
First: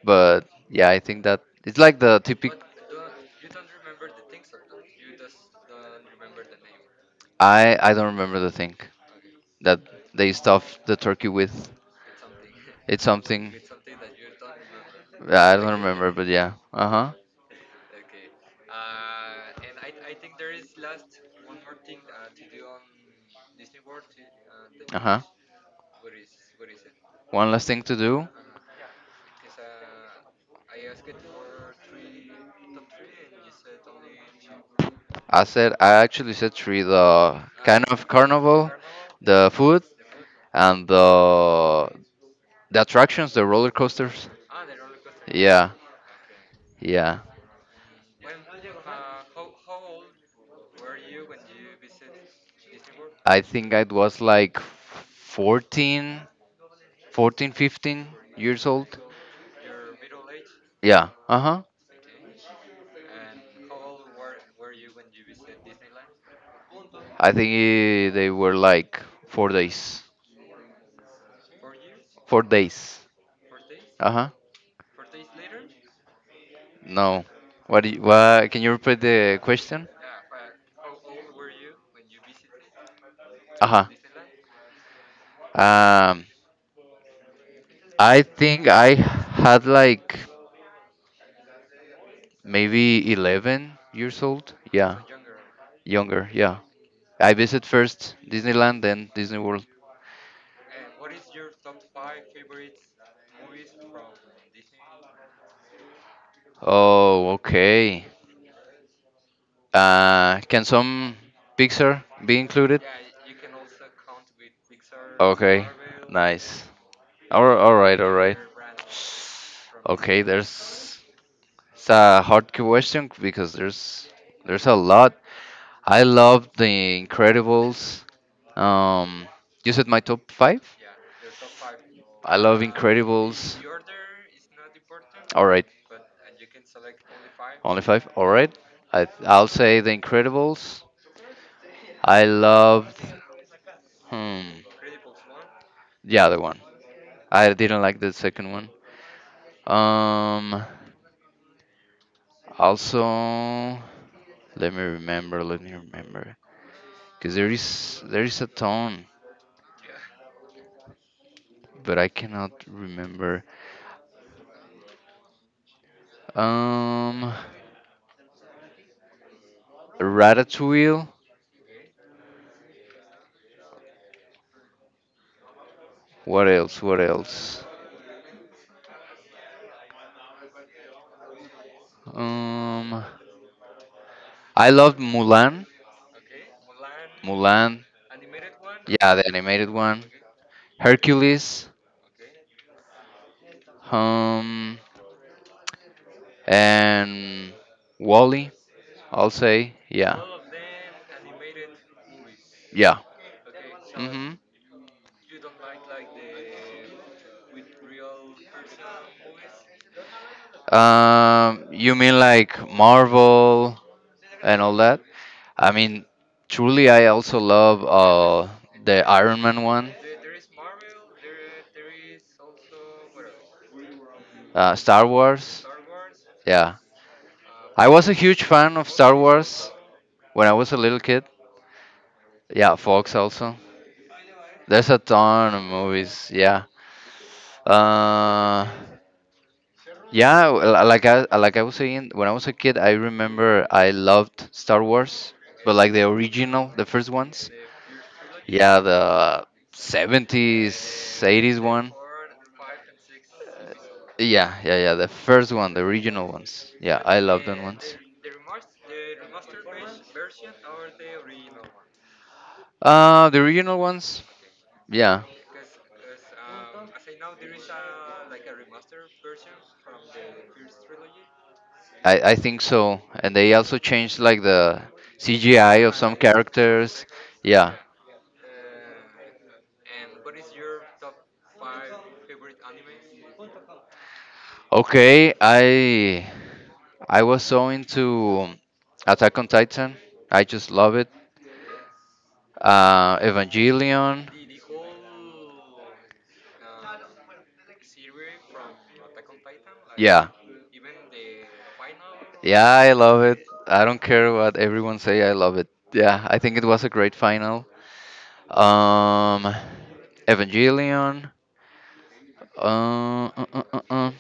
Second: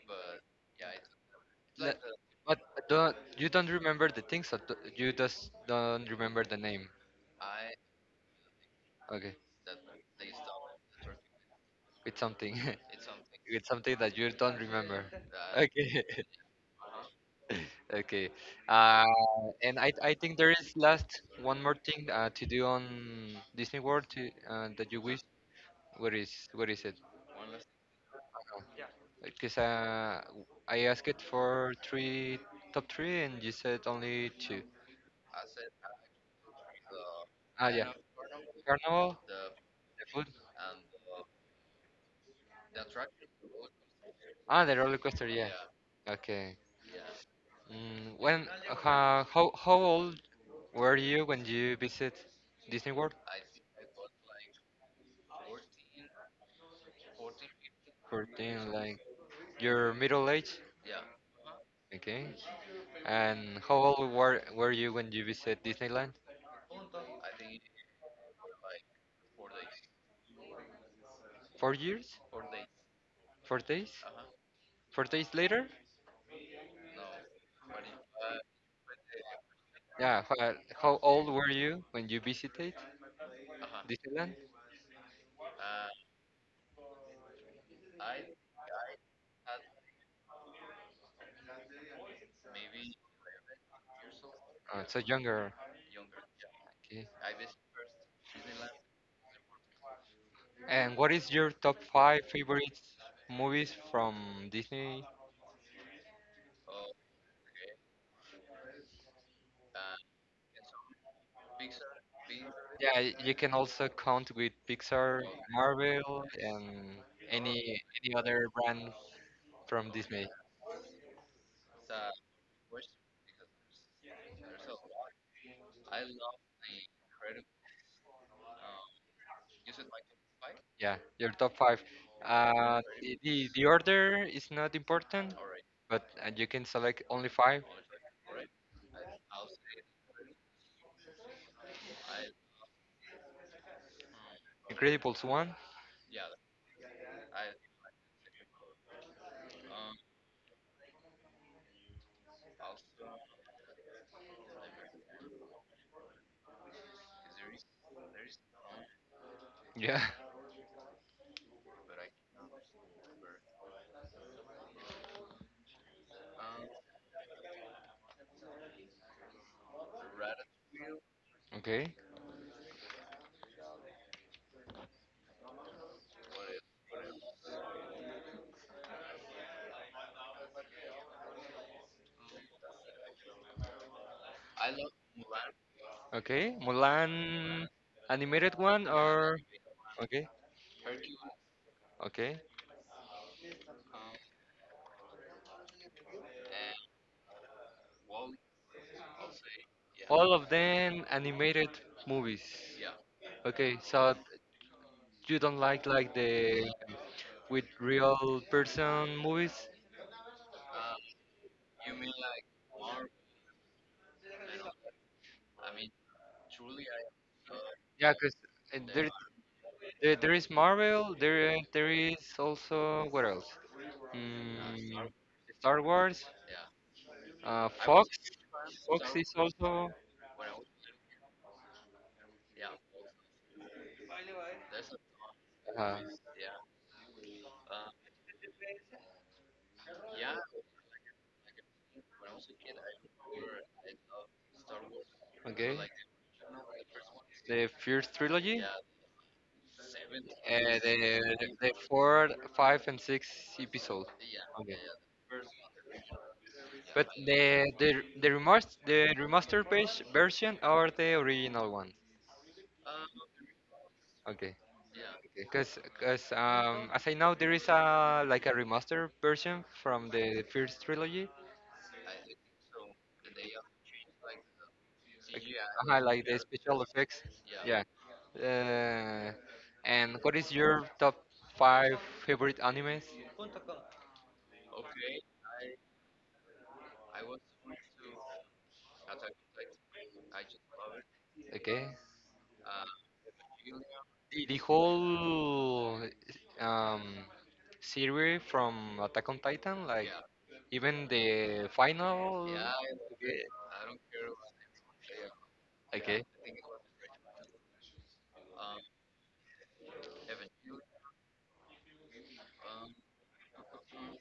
[SPEAKER 2] but yeah, I think that it's like
[SPEAKER 1] Like
[SPEAKER 2] the typical.
[SPEAKER 1] that, but don't, you don't remember the things, so you just don't remember the name.
[SPEAKER 2] I don't remember the thing
[SPEAKER 1] Okay,
[SPEAKER 2] that they stuff the turkey with.
[SPEAKER 1] it's something,
[SPEAKER 2] It's something.
[SPEAKER 1] it's something that you don't remember.
[SPEAKER 2] Yeah, I
[SPEAKER 1] That
[SPEAKER 2] don't
[SPEAKER 1] Okay,
[SPEAKER 2] remember, but yeah. Uh huh.
[SPEAKER 1] okay. Uh, I think there is last one more thing to do on Disney World to, that
[SPEAKER 2] Uh
[SPEAKER 1] you
[SPEAKER 2] huh.
[SPEAKER 1] wish. Where is it?
[SPEAKER 2] One last thing to do.
[SPEAKER 1] Because I asked it for three top three, and you said only two.
[SPEAKER 2] I actually said three: the
[SPEAKER 1] Ah,
[SPEAKER 2] kind
[SPEAKER 1] yeah.
[SPEAKER 2] of carnival,
[SPEAKER 1] Carnival.
[SPEAKER 2] the food,
[SPEAKER 1] The food.
[SPEAKER 2] and the attractions, the roller coasters.
[SPEAKER 1] Ah, the roller coaster. Yeah.
[SPEAKER 2] Yeah,
[SPEAKER 1] Yeah. Okay.
[SPEAKER 2] yeah.
[SPEAKER 1] Mm, when How old were you when you visit Disney World?
[SPEAKER 2] I think I was like 14, 15 years
[SPEAKER 1] 14, like
[SPEAKER 2] old.
[SPEAKER 1] your middle age,
[SPEAKER 2] Yeah, uh huh.
[SPEAKER 1] okay? And how old were you when you visit Disneyland?
[SPEAKER 2] I think they were like 4 days.
[SPEAKER 1] 4 years?
[SPEAKER 2] 4 days.
[SPEAKER 1] 4 days?
[SPEAKER 2] Uh huh.
[SPEAKER 1] 4 days later?
[SPEAKER 2] No. What? Can you repeat the question?
[SPEAKER 1] Yeah. How old were you when you visited
[SPEAKER 2] Uh huh.
[SPEAKER 1] Disneyland?
[SPEAKER 2] Um, I think I had like maybe 11 years old.
[SPEAKER 1] So
[SPEAKER 2] Yeah,
[SPEAKER 1] younger.
[SPEAKER 2] younger. Yeah.
[SPEAKER 1] Okay.
[SPEAKER 2] I visit first Disneyland, then Disney World.
[SPEAKER 1] And what is your top five favorite movies from Disney?
[SPEAKER 2] Oh, okay. Can some picture be included?
[SPEAKER 1] Yeah, you can also count with Pixar,
[SPEAKER 2] Okay,
[SPEAKER 1] Marvel,
[SPEAKER 2] nice.
[SPEAKER 1] and
[SPEAKER 2] All,
[SPEAKER 1] any
[SPEAKER 2] all right, all
[SPEAKER 1] any
[SPEAKER 2] right.
[SPEAKER 1] other brand from
[SPEAKER 2] Okay,
[SPEAKER 1] Disney.
[SPEAKER 2] there's it's a hard question because there's a lot. I love The Incredibles. Um, you said my top five.
[SPEAKER 1] Yeah, your top five.
[SPEAKER 2] I love Incredibles.
[SPEAKER 1] The order is not important,
[SPEAKER 2] All right,
[SPEAKER 1] but you can select only five.
[SPEAKER 2] only five. All right, I'll say The Incredibles. I loved. Hmm.
[SPEAKER 1] Incredibles one.
[SPEAKER 2] The other one. I didn't like the second one. Um, Also, let me remember. Let me remember. Cause there is a ton,
[SPEAKER 1] Yeah.
[SPEAKER 2] but I cannot remember. Um, Ratatouille.
[SPEAKER 1] Okay.
[SPEAKER 2] What else? What else? Um, I loved Mulan.
[SPEAKER 1] Okay. Mulan,
[SPEAKER 2] Mulan.
[SPEAKER 1] animated one
[SPEAKER 2] Yeah, the
[SPEAKER 1] or
[SPEAKER 2] animated one.
[SPEAKER 1] okay.
[SPEAKER 2] Hercules.
[SPEAKER 1] Okay.
[SPEAKER 2] Um, and Wally. I'll say, yeah.
[SPEAKER 1] All of them animated movies.
[SPEAKER 2] Yeah.
[SPEAKER 1] Okay, so
[SPEAKER 2] Mhm.
[SPEAKER 1] you don't like the with real person movies.
[SPEAKER 2] You mean like Marvel and all that? I mean, truly, I also love
[SPEAKER 1] Yeah, because
[SPEAKER 2] the
[SPEAKER 1] there,
[SPEAKER 2] Iron Man one,
[SPEAKER 1] there there is Marvel. There is also what else?
[SPEAKER 2] Star
[SPEAKER 1] Mm,
[SPEAKER 2] Wars.
[SPEAKER 1] Star Wars.
[SPEAKER 2] Yeah, I
[SPEAKER 1] Fox.
[SPEAKER 2] was a huge fan of
[SPEAKER 1] Fox
[SPEAKER 2] Star
[SPEAKER 1] is
[SPEAKER 2] Wars
[SPEAKER 1] also
[SPEAKER 2] when I was a little kid. Yeah, Fox also. There's a ton of
[SPEAKER 1] uh,
[SPEAKER 2] movies. Yeah. Uh, like I was saying, when I was a kid, I remember I loved Star Wars, but
[SPEAKER 1] okay.
[SPEAKER 2] like the original, the first ones.
[SPEAKER 1] The first trilogy.
[SPEAKER 2] Yeah, the 70s,
[SPEAKER 1] Uh, the
[SPEAKER 2] 80s
[SPEAKER 1] the
[SPEAKER 2] one.
[SPEAKER 1] four, five, and six episode.
[SPEAKER 2] Yeah, yeah,
[SPEAKER 1] Okay,
[SPEAKER 2] yeah, the first one, the original ones. Yeah,
[SPEAKER 1] but
[SPEAKER 2] I love them ones.
[SPEAKER 1] the remaster the remastered page version are the original one.
[SPEAKER 2] The original ones.
[SPEAKER 1] Okay.
[SPEAKER 2] Yeah,
[SPEAKER 1] Because as I know, there is a like a remaster version from the first trilogy,
[SPEAKER 2] I think so. And they also changed like the
[SPEAKER 1] like,
[SPEAKER 2] CGI of some
[SPEAKER 1] like the special
[SPEAKER 2] characters.
[SPEAKER 1] effects.
[SPEAKER 2] Yeah.
[SPEAKER 1] Yeah. Uh, and what is your top five favorite animes?
[SPEAKER 2] Okay, I was so into Attack on Titan. I just love it.
[SPEAKER 1] Okay.
[SPEAKER 2] Evangelion.
[SPEAKER 1] The whole um, series from Attack on Titan, like
[SPEAKER 2] Yeah.
[SPEAKER 1] even the final.
[SPEAKER 2] Yeah, I love it. I don't care what everyone say. I love it.
[SPEAKER 1] Okay.
[SPEAKER 2] Yeah, I think
[SPEAKER 1] Okay.
[SPEAKER 2] it was a great final. Um, Evangelion. Uh, uh, uh, uh. uh.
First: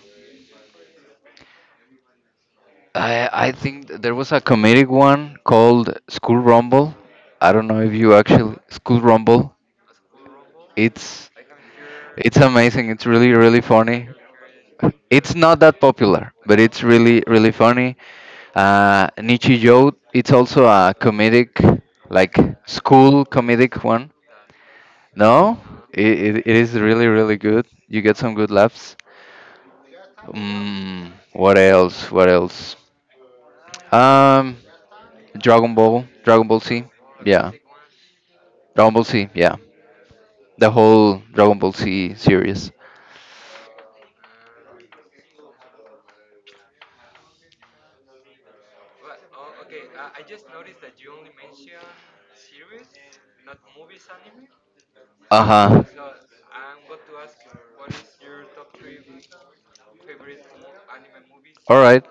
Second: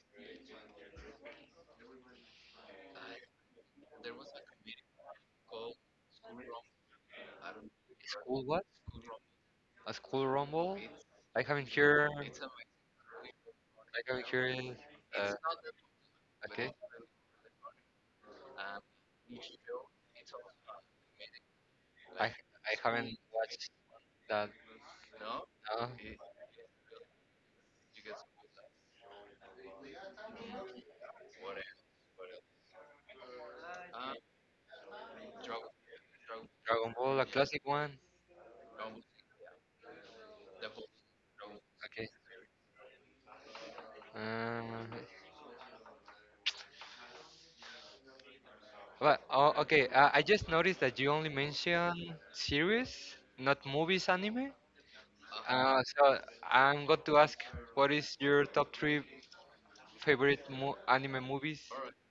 [SPEAKER 2] I think there was a comedic one called School Rumble. I don't know if you
[SPEAKER 1] School
[SPEAKER 2] actually
[SPEAKER 1] what?
[SPEAKER 2] School Rumble.
[SPEAKER 1] A school rumble?
[SPEAKER 2] It's
[SPEAKER 1] I haven't heard.
[SPEAKER 2] It's amazing. It's really, really
[SPEAKER 1] Like
[SPEAKER 2] funny.
[SPEAKER 1] I'm curious. Uh,
[SPEAKER 2] It's not that popular, but it's really, really funny. Nietzsche Joe, it's also a comedic, like
[SPEAKER 1] I haven't
[SPEAKER 2] school
[SPEAKER 1] watched
[SPEAKER 2] comedic one.
[SPEAKER 1] that.
[SPEAKER 2] No,
[SPEAKER 1] No,
[SPEAKER 2] it is really, really good. You get some good laughs. Mm, what else? What else? Um, Dragon Ball, Dragon Ball Z.
[SPEAKER 1] Dragon Ball, a
[SPEAKER 2] Yeah,
[SPEAKER 1] classic one.
[SPEAKER 2] Dragon Ball Z. Yeah, the whole Dragon Ball
[SPEAKER 1] Okay.
[SPEAKER 2] Z series.
[SPEAKER 1] Um, okay. I just noticed that you only mention series, not movies, anime.
[SPEAKER 2] Uh huh.
[SPEAKER 1] So I'm going to ask, what is your top three favorite mo anime movies?
[SPEAKER 2] All right.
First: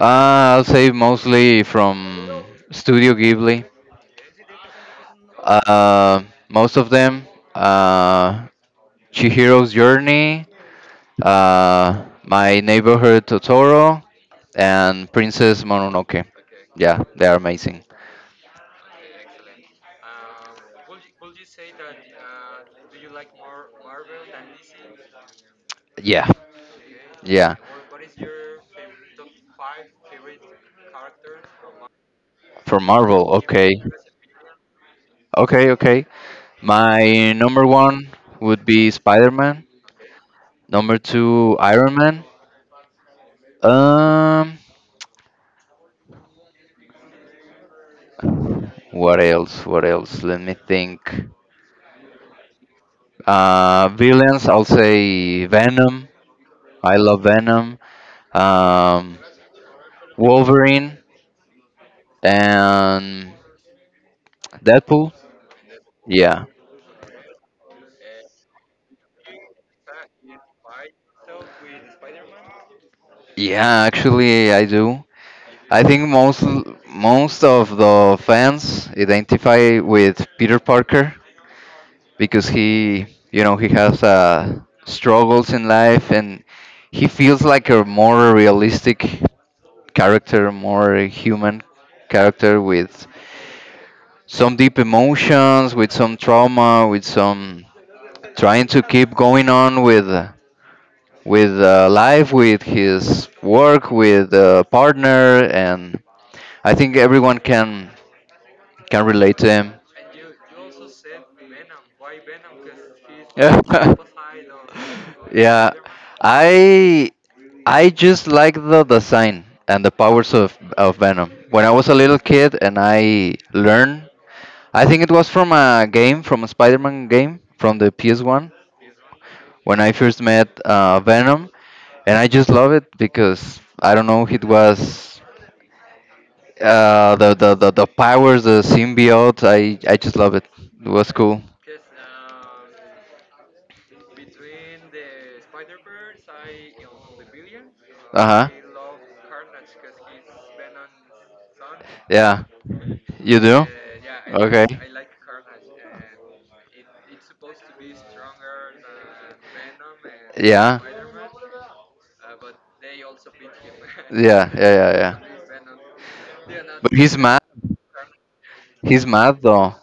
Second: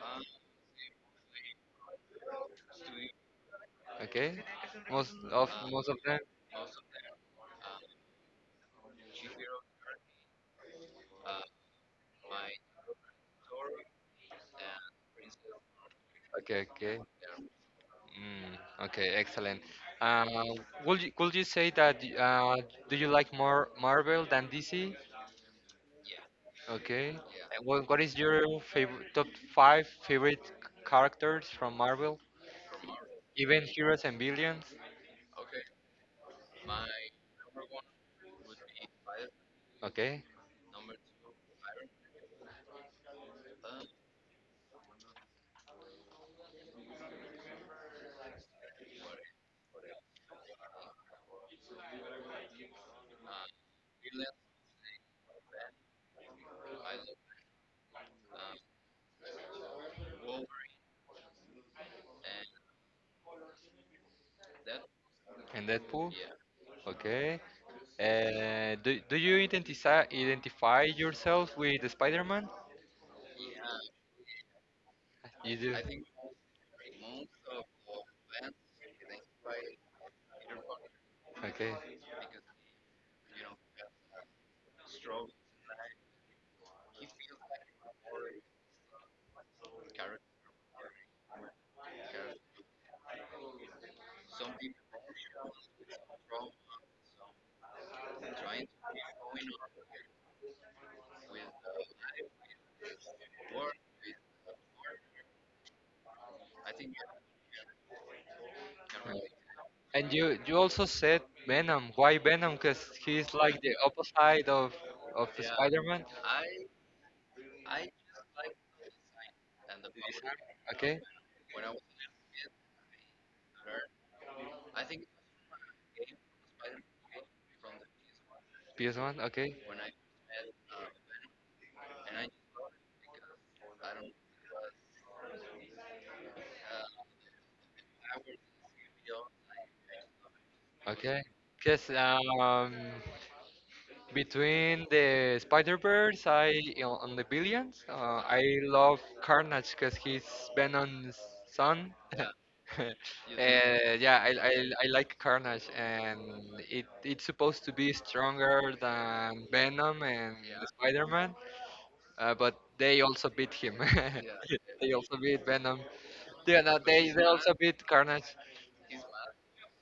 [SPEAKER 2] I'll say mostly from Studio Ghibli.
[SPEAKER 1] Okay. Most of them.
[SPEAKER 2] Most of them. Uh, Chihiro's Journey, My Neighborhood Totoro, and Princess Mononoke.
[SPEAKER 1] Okay. Okay.
[SPEAKER 2] Yeah, they are amazing.
[SPEAKER 1] Okay, excellent. Uh, could you say that do you like more Marvel than DC?
[SPEAKER 2] Yeah,
[SPEAKER 1] Okay.
[SPEAKER 2] yeah.
[SPEAKER 1] What is your favorite top five favorite characters from Marvel?
[SPEAKER 2] From Marvel.
[SPEAKER 1] Even
[SPEAKER 2] Okay,
[SPEAKER 1] heroes and villains?
[SPEAKER 2] okay, okay. My number one would be Spider Man.
[SPEAKER 1] Okay.
[SPEAKER 2] Number two, Iron Man. Um, What else? What else? Let me think. Villains, I'll say Venom. I love Venom. Um, Wolverine and Deadpool.
[SPEAKER 1] And Deadpool?
[SPEAKER 2] Yeah,
[SPEAKER 1] Yeah. Okay. Do you identify yourself with Spider-Man?
[SPEAKER 2] yeah. Actually, I do.
[SPEAKER 1] You do.
[SPEAKER 2] I think most of the fans identify with Peter Parker
[SPEAKER 1] Okay.
[SPEAKER 2] because he, you know, he has struggles in life and he feels like a more realistic character, more human character with some deep emotions, with some trauma, with some trying to keep going on with life, with his work, with partner, and I think everyone can relate to him.
[SPEAKER 1] And you also said Venom. Why Venom? Because he's
[SPEAKER 2] Yeah.
[SPEAKER 1] like the opposite of
[SPEAKER 2] Yeah,
[SPEAKER 1] Spider-Man.
[SPEAKER 2] i I just like the design and the powers of
[SPEAKER 1] Okay,
[SPEAKER 2] Venom when I was a little kid and I learned I think it was from a game from a Spider-Man game from the PS1
[SPEAKER 1] PS1. Okay,
[SPEAKER 2] when I first met Venom and I just love it because I don't know it was the powers the symbiote I just love it. It was
[SPEAKER 1] okay.
[SPEAKER 2] cool.
[SPEAKER 1] Because between the Spider-Verse, I on the Billions, I
[SPEAKER 2] Uh-huh.
[SPEAKER 1] love Carnage because he's Venom's son.
[SPEAKER 2] Yeah, you.
[SPEAKER 1] Yeah, I like Carnage, and it's supposed to be stronger than Venom and
[SPEAKER 2] Yeah.
[SPEAKER 1] Spider-Man, but they also beat him.
[SPEAKER 2] Yeah, yeah, yeah,
[SPEAKER 1] They also
[SPEAKER 2] yeah.
[SPEAKER 1] beat Venom. Yeah, no,
[SPEAKER 2] He's
[SPEAKER 1] they
[SPEAKER 2] mad.
[SPEAKER 1] also beat Carnage.
[SPEAKER 2] He's mad though.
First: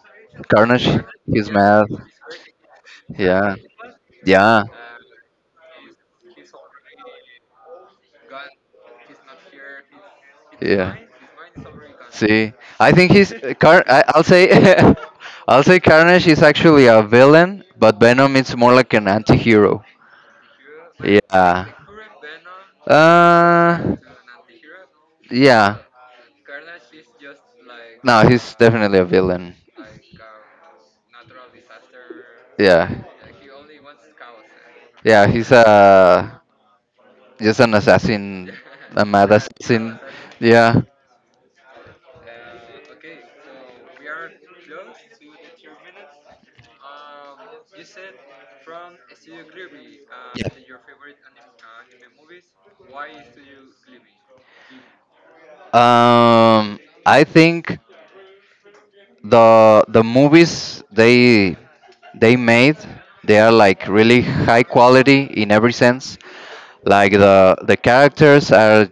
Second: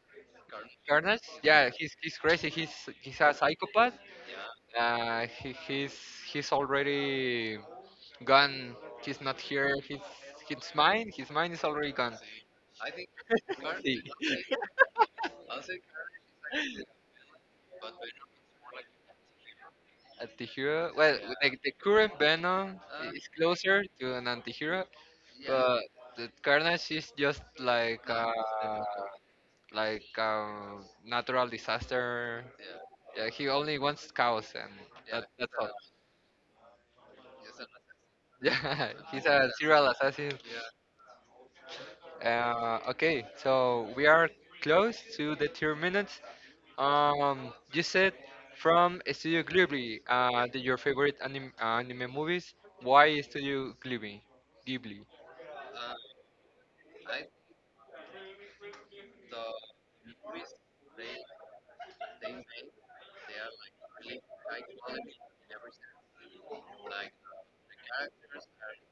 [SPEAKER 2] Carnage. Carnage.
[SPEAKER 1] Carnage,
[SPEAKER 2] He's
[SPEAKER 1] yeah,
[SPEAKER 2] mad.
[SPEAKER 1] he's crazy. He's a psychopath. Uh, he, he's he's already gone. He's not here.
[SPEAKER 2] Yeah.
[SPEAKER 1] His mind is already gone.
[SPEAKER 2] See, I think he's Car.
[SPEAKER 1] See,
[SPEAKER 2] I'll say, I'll say Carnage is actually a villain, but Venom is more like an anti-hero.
[SPEAKER 1] well,
[SPEAKER 2] Yeah.
[SPEAKER 1] the current Venom is closer
[SPEAKER 2] Uh.
[SPEAKER 1] to an antihero,
[SPEAKER 2] Yeah.
[SPEAKER 1] but the Carnage is just like
[SPEAKER 2] No, he's definitely a villain.
[SPEAKER 1] natural disaster.
[SPEAKER 2] Yeah.
[SPEAKER 1] Yeah, he only wants cows, and
[SPEAKER 2] Yeah, he's
[SPEAKER 1] that's all.
[SPEAKER 2] a just an assassin,
[SPEAKER 1] Yeah,
[SPEAKER 2] a
[SPEAKER 1] he's
[SPEAKER 2] mad
[SPEAKER 1] a serial
[SPEAKER 2] assassin.
[SPEAKER 1] assassin.
[SPEAKER 2] Yeah.
[SPEAKER 1] Okay, so we are close to the 2 minutes. You said from Studio Ghibli, your
[SPEAKER 2] Yeah.
[SPEAKER 1] favorite anime movies. Why Studio Ghibli? Ghibli.
[SPEAKER 2] Um, I think the movies they made they are like really high quality in every sense. Like the characters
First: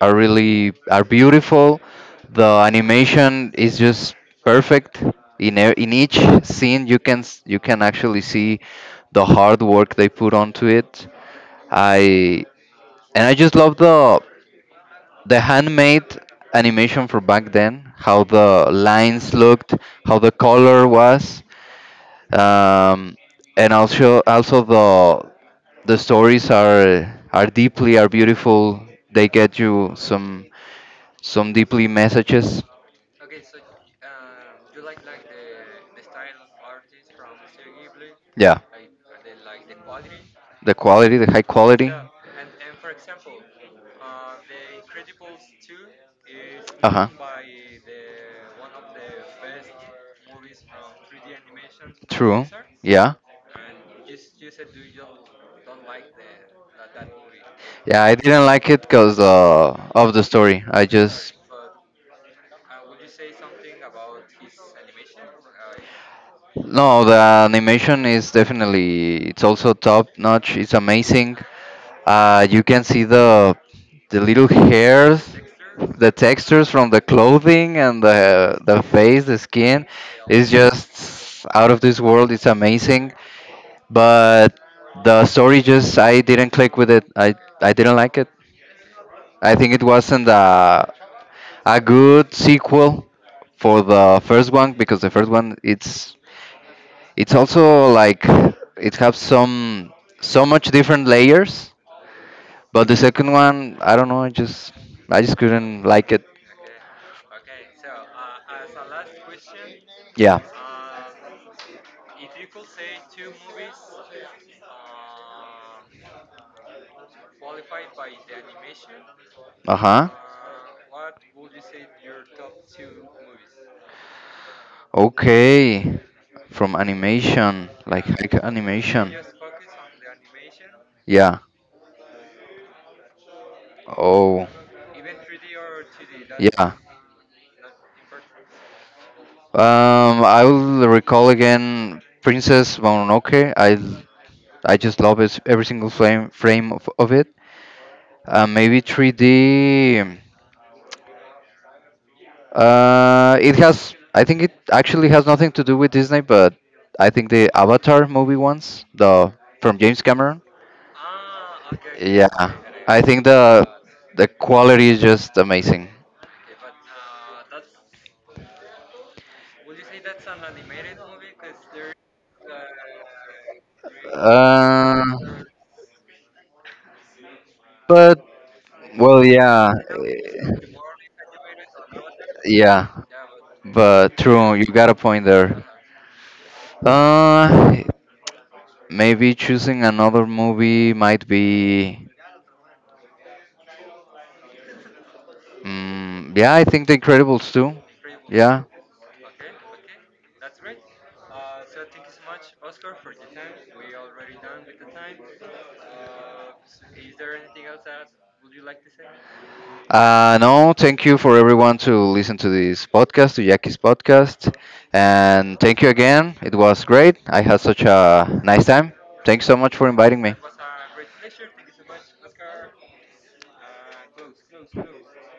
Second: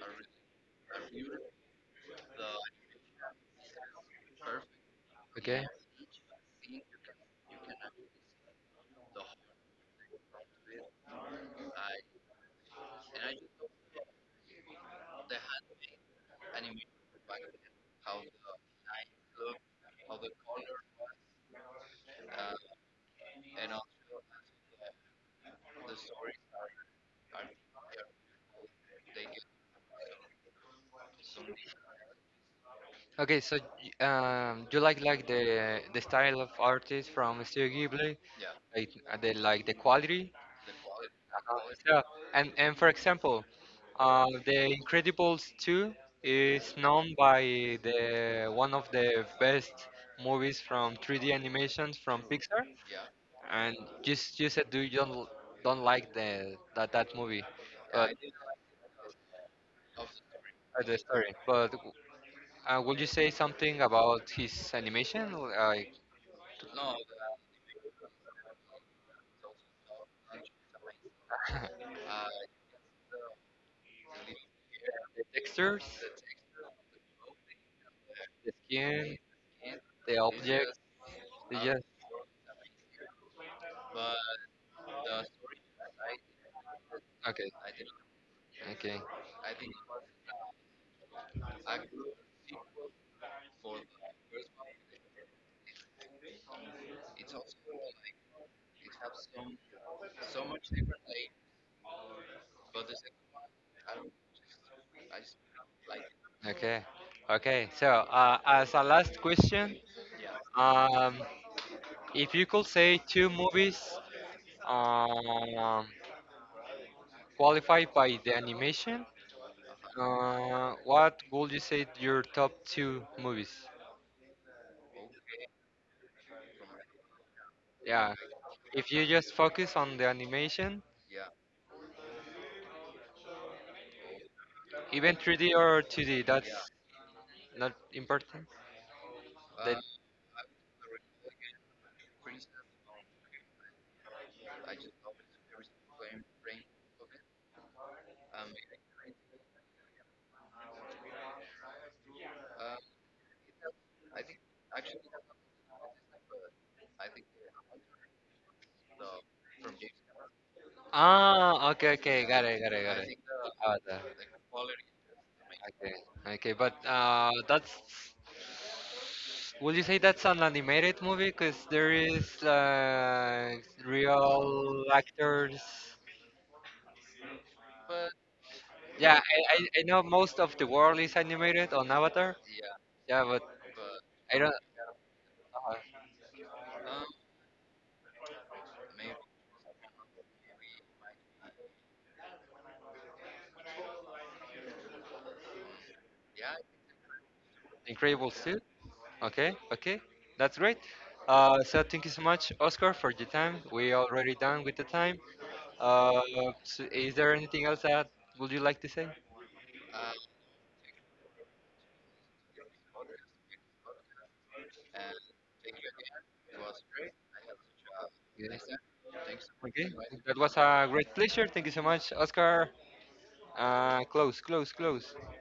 [SPEAKER 2] are really are beautiful. The animation is just perfect. In
[SPEAKER 1] Okay.
[SPEAKER 2] e- in each scene you can you can actually see the hard work they put onto it. I and I just love the handmade animation for back then, how the lines looked, how the color was, um, and also the stories are deeply are beautiful. They get you some deeply messages.
[SPEAKER 1] Okay. So you like the style of artists from Studio Ghibli,
[SPEAKER 2] Yeah,
[SPEAKER 1] like the like the quality.
[SPEAKER 2] the quality, the high
[SPEAKER 1] Uh,
[SPEAKER 2] quality.
[SPEAKER 1] so, and for example, The Incredibles 2 is
[SPEAKER 2] Uh huh.
[SPEAKER 1] known by the one of the best movies from 3D animations from
[SPEAKER 2] True.
[SPEAKER 1] Pixar,
[SPEAKER 2] Yeah.
[SPEAKER 1] and just you said do you don't don't like the that that movie,
[SPEAKER 2] Yeah,
[SPEAKER 1] but
[SPEAKER 2] I didn't like it because of the story. I
[SPEAKER 1] the
[SPEAKER 2] just
[SPEAKER 1] story. But would you say something about his animation, like
[SPEAKER 2] no, the animation is definitely it's also top notch. It's amazing. You can see the little hairs,
[SPEAKER 1] the textures,
[SPEAKER 2] the textures from the clothing and the
[SPEAKER 1] skin,
[SPEAKER 2] face, the skin.
[SPEAKER 1] the
[SPEAKER 2] It's
[SPEAKER 1] objects?
[SPEAKER 2] just out
[SPEAKER 1] Yes.
[SPEAKER 2] of this world. It's amazing, but the story just I didn't click with it.
[SPEAKER 1] Okay.
[SPEAKER 2] I didn't like it.
[SPEAKER 1] Okay.
[SPEAKER 2] I think it wasn't. A good sequel for the first one because the first one it's also like it has some so much different layers but the second one I don't know I just I just couldn't like it.
[SPEAKER 1] Okay. Okay. So, as a last question,
[SPEAKER 2] Yeah.
[SPEAKER 1] um, if you could say two movies um, qualified by the animation,
[SPEAKER 2] Uh-huh.
[SPEAKER 1] what would you say your top two movies?
[SPEAKER 2] Okay, from animation like
[SPEAKER 1] Yeah.
[SPEAKER 2] haiku
[SPEAKER 1] If you
[SPEAKER 2] animation.
[SPEAKER 1] just focus on the animation,
[SPEAKER 2] Yeah. Oh,
[SPEAKER 1] even 3D or 2D, that's
[SPEAKER 2] yeah.
[SPEAKER 1] not important. That
[SPEAKER 2] I will recall again Princess Mononoke. I just love it, every single frame of it. Maybe 3D. It has. I think it actually has nothing to do with Disney, but I think the Avatar movie once, the from James Cameron.
[SPEAKER 1] Ah, okay, okay,
[SPEAKER 2] Yeah,
[SPEAKER 1] got
[SPEAKER 2] I think the
[SPEAKER 1] it.
[SPEAKER 2] quality is just amazing.
[SPEAKER 1] Okay, okay, but that's. Would you say that's an animated movie? Because there is real
[SPEAKER 2] Uh,
[SPEAKER 1] actors.
[SPEAKER 2] but
[SPEAKER 1] Yeah,
[SPEAKER 2] Well,
[SPEAKER 1] I know most of the world is animated on Avatar.
[SPEAKER 2] yeah,
[SPEAKER 1] Yeah, but
[SPEAKER 2] but
[SPEAKER 1] I don't.
[SPEAKER 2] true, you got a point there.
[SPEAKER 1] Uh,
[SPEAKER 2] Uh, Maybe choosing another movie might be. Mm, yeah, I think The Incredibles too.
[SPEAKER 1] Incredible
[SPEAKER 2] Yeah.
[SPEAKER 1] suit. Okay, okay, that's great. So thank you so much, Oscar, for your time. We already done with the time. Uh, so is there anything else that would you like to say?
[SPEAKER 2] No, thank you for everyone to listen to this podcast, to Jackie's podcast, and thank you again. It was great. I had such a nice time. Thanks so much for
[SPEAKER 1] Okay,
[SPEAKER 2] inviting me.
[SPEAKER 1] that was a great pleasure. Thank you so much, Oscar. Close.